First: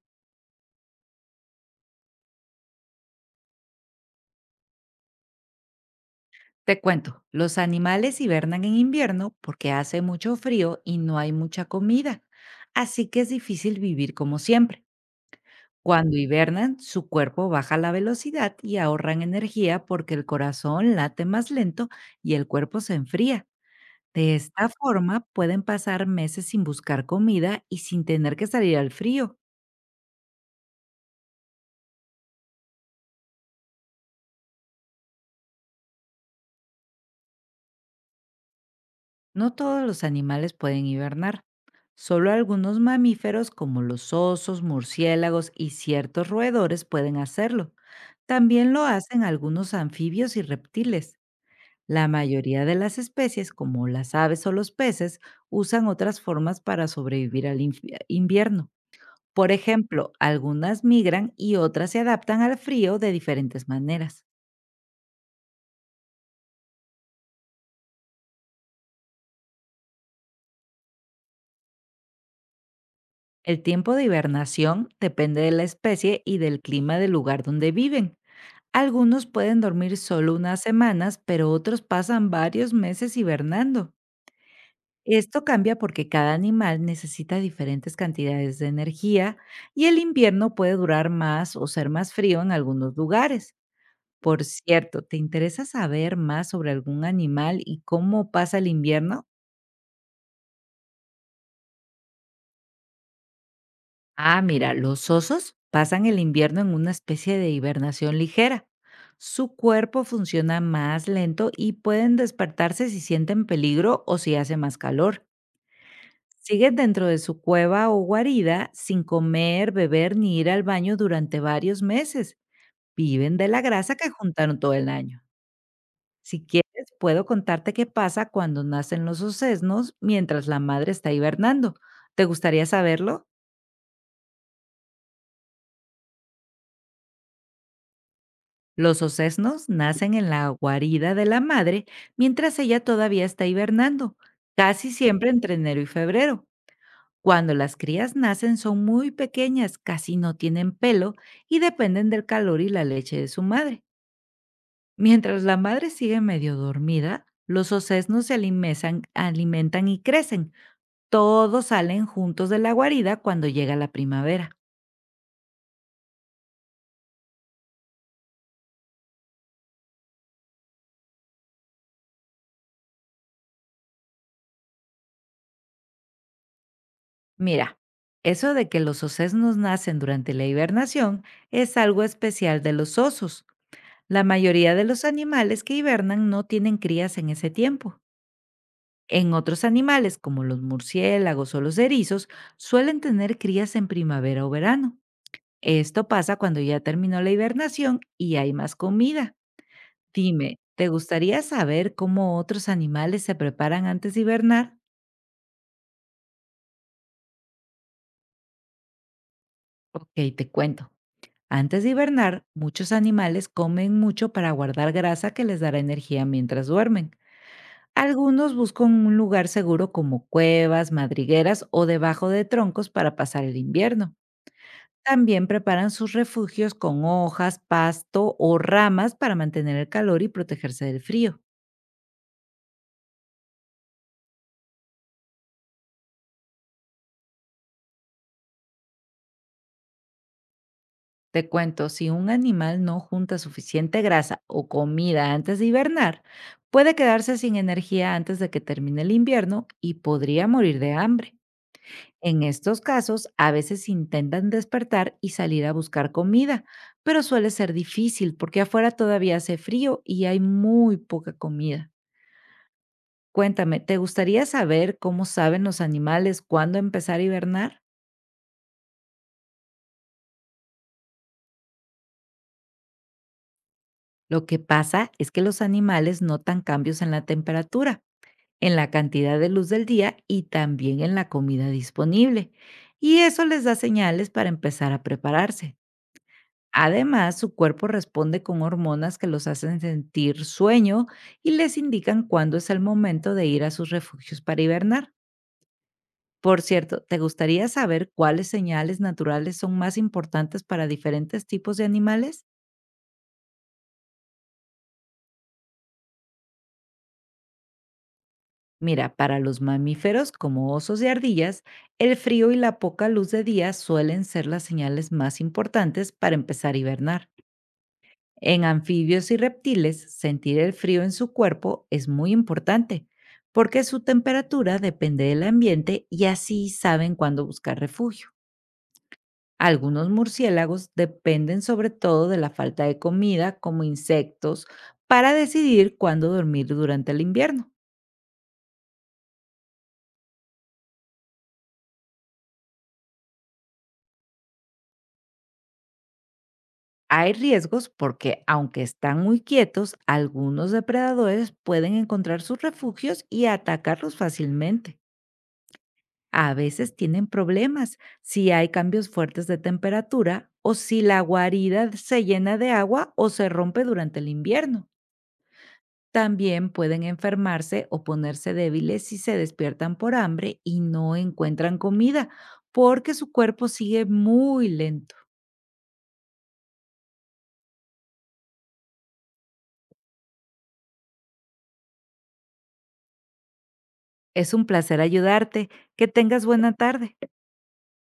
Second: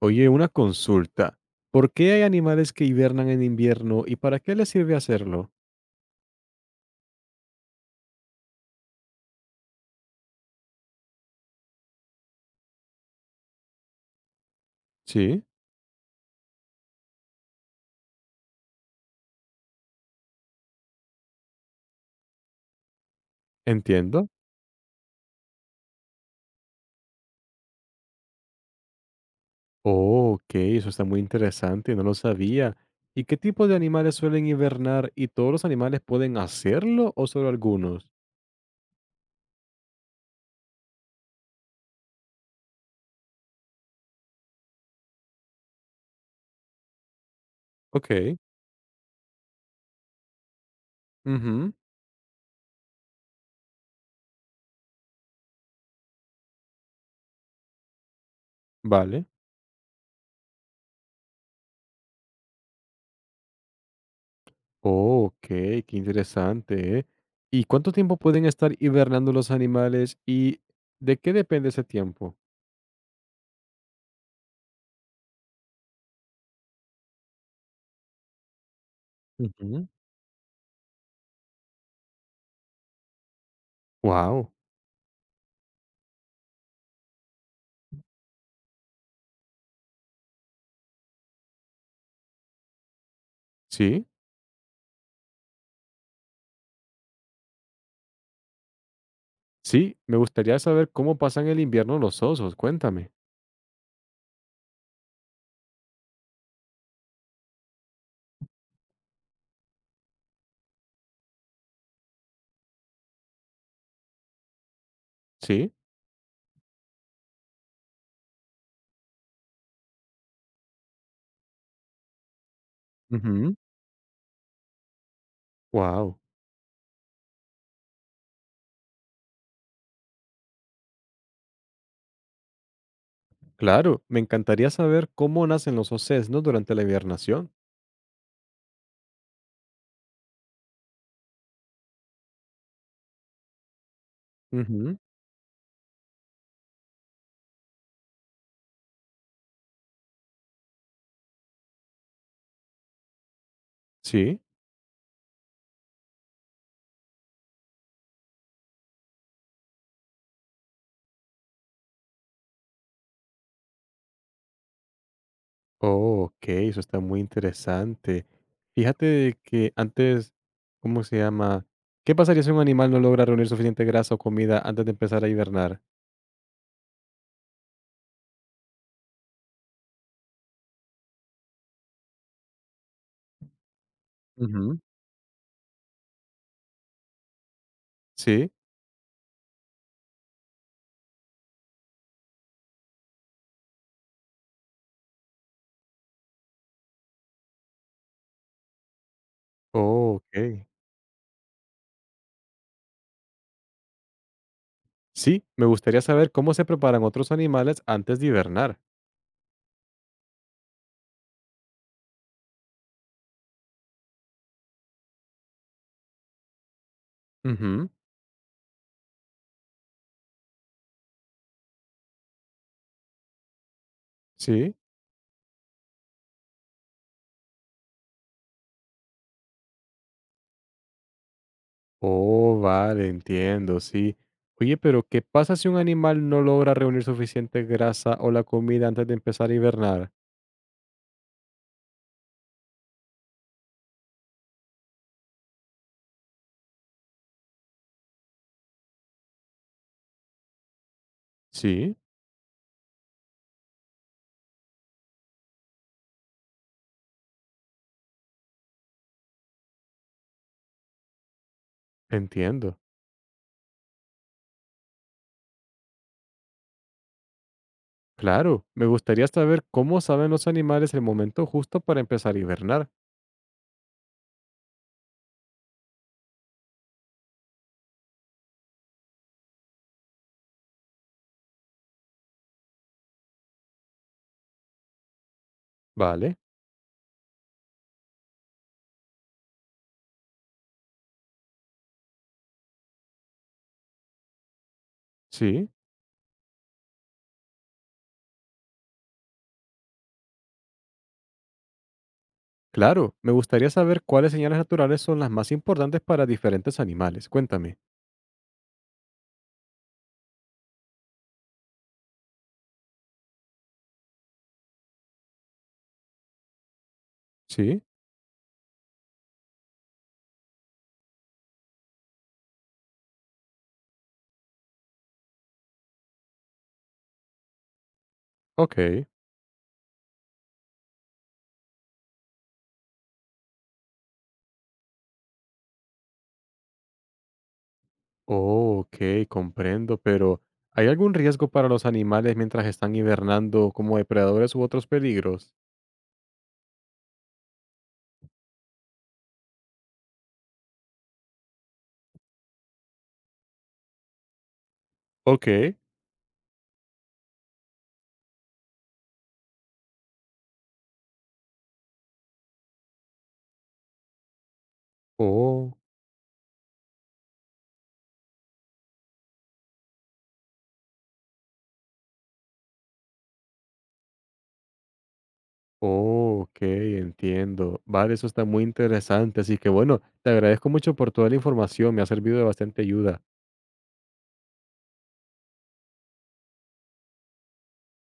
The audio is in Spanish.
Oye, una consulta. ¿Por qué hay animales que hibernan en invierno y para qué les sirve hacerlo? Te cuento, los animales hibernan en invierno porque hace mucho frío y no hay mucha comida, así que es difícil vivir como siempre. Sí, Cuando hibernan, su cuerpo baja la velocidad y ahorran energía porque el corazón late más lento y el cuerpo se enfría. entiendo. De esta forma pueden pasar meses sin buscar comida y sin tener que salir al frío. Oh, ok, eso está muy interesante, no lo sabía. ¿Y qué tipo de animales suelen hibernar y todos los animales pueden hacerlo o solo algunos? No todos los animales pueden hibernar, solo algunos mamíferos como los osos, murciélagos y ciertos roedores pueden hacerlo. Ok, También lo hacen algunos anfibios y reptiles. ujú, La mayoría de las especies, como las aves o los peces, usan otras formas para sobrevivir al invierno. vale. Por ejemplo, algunas migran y otras se adaptan al frío de diferentes maneras. Oh, ok, qué interesante, ¿eh? ¿Y cuánto tiempo pueden estar hibernando los animales y de qué depende ese tiempo? El tiempo de hibernación depende de la especie y del clima del lugar donde viven. Algunos pueden dormir solo unas semanas, pero otros pasan varios meses hibernando. Wow, Esto cambia porque cada animal necesita diferentes cantidades de energía y el invierno puede durar más o ser más frío en algunos lugares. sí. Por cierto, ¿te interesa saber más sobre algún animal y cómo pasa el invierno? Sí, me gustaría saber cómo pasan el invierno los osos, cuéntame. Ah, mira, los osos pasan el invierno en una especie de hibernación ligera. Su cuerpo funciona más lento y pueden despertarse si sienten peligro o si hace más calor. ¿Sí? Siguen dentro de su cueva o guarida sin comer, beber ni ir al baño durante varios meses. Viven de Ujú. la grasa que juntaron todo el año. Wow. Si quieres, puedo contarte qué pasa cuando nacen los osesnos mientras la madre está hibernando. ¿Te gustaría saberlo? Claro, me encantaría saber cómo nacen los osesnos durante la hibernación. Los ocesnos nacen en la guarida de la madre mientras ella todavía está hibernando, casi Ujú. siempre entre enero y febrero. Cuando las crías nacen son muy pequeñas, casi no tienen pelo y dependen del calor y la leche de su madre. ¿Sí? Mientras la madre sigue medio dormida, los ocesnos se alimentan y crecen. Todos salen juntos de la guarida cuando llega la primavera. Oh, ok, eso está muy interesante. Fíjate de que antes, ¿cómo se llama? ¿Qué pasaría si un animal no logra reunir suficiente grasa o comida antes de empezar a hibernar? Mira, eso de que los osesnos nacen durante la hibernación es algo especial de los osos. La mayoría Ujú. de los animales que hibernan no tienen crías en ese tiempo. ¿Sí? En otros animales, como los murciélagos o los erizos, suelen tener crías en primavera o verano. Esto pasa cuando ya terminó la hibernación y hay más comida. Oh, Dime, ok. ¿te gustaría saber cómo otros animales se preparan antes de hibernar? Sí, me gustaría saber cómo se preparan otros animales antes de hibernar. Ok, te cuento. Antes de hibernar, muchos animales comen mucho para guardar grasa que les dará energía mientras duermen. Ujú. Algunos buscan un lugar seguro como cuevas, madrigueras o debajo de troncos para pasar el invierno. ¿Sí? También preparan sus refugios con hojas, pasto o ramas para mantener el calor y protegerse del frío. Oh, vale, entiendo, sí. Oye, pero ¿qué pasa si un animal no logra reunir suficiente grasa o la comida antes de empezar a hibernar? Te cuento, si un animal no junta suficiente grasa o comida antes de hibernar, puede quedarse sin energía antes de que termine el invierno y podría morir de hambre. Sí, En estos casos, a veces intentan despertar y salir a buscar comida, pero suele ser difícil porque afuera todavía hace frío y hay muy poca comida. entiendo. Cuéntame, ¿te gustaría saber cómo saben los animales cuándo empezar a hibernar? Claro, me gustaría saber cómo saben los animales el momento justo para empezar a hibernar. Lo que pasa es que los animales notan cambios en la temperatura, en la cantidad de luz del día y también en la comida disponible. Y eso les da señales para empezar a prepararse. Vale, Además, su cuerpo responde con hormonas que los hacen sentir sueño y les indican cuándo es el momento de ir a sus refugios para hibernar. sí, Por cierto, ¿te gustaría saber cuáles señales naturales son más importantes para diferentes tipos de animales? claro, me gustaría saber cuáles señales naturales son las más importantes para diferentes animales. Cuéntame. Mira, para los mamíferos como osos y ardillas, el frío y la poca luz de día suelen ser las señales más importantes para empezar a hibernar. Sí, En anfibios y reptiles, sentir el frío en su cuerpo es muy importante, porque su temperatura depende del ambiente y así saben cuándo buscar refugio. ok. Algunos murciélagos dependen sobre todo de la falta de comida, como insectos, para decidir cuándo dormir durante el invierno. Oh, ok, comprendo, pero ¿hay algún riesgo para los animales mientras están hibernando como depredadores u otros peligros? Hay riesgos porque, aunque están muy quietos, algunos depredadores pueden encontrar sus refugios y atacarlos fácilmente. Ok, A veces tienen problemas si hay cambios fuertes de temperatura o si la guarida se llena de agua o se rompe durante el invierno. Oh, También pueden enfermarse o ponerse débiles si se despiertan por hambre y no encuentran comida, porque su cuerpo sigue muy lento. oh, ok, entiendo. Vale, eso está muy interesante, así que bueno, te agradezco mucho por toda la información, me ha servido de bastante ayuda. Es un placer ayudarte. Que tengas buena tarde.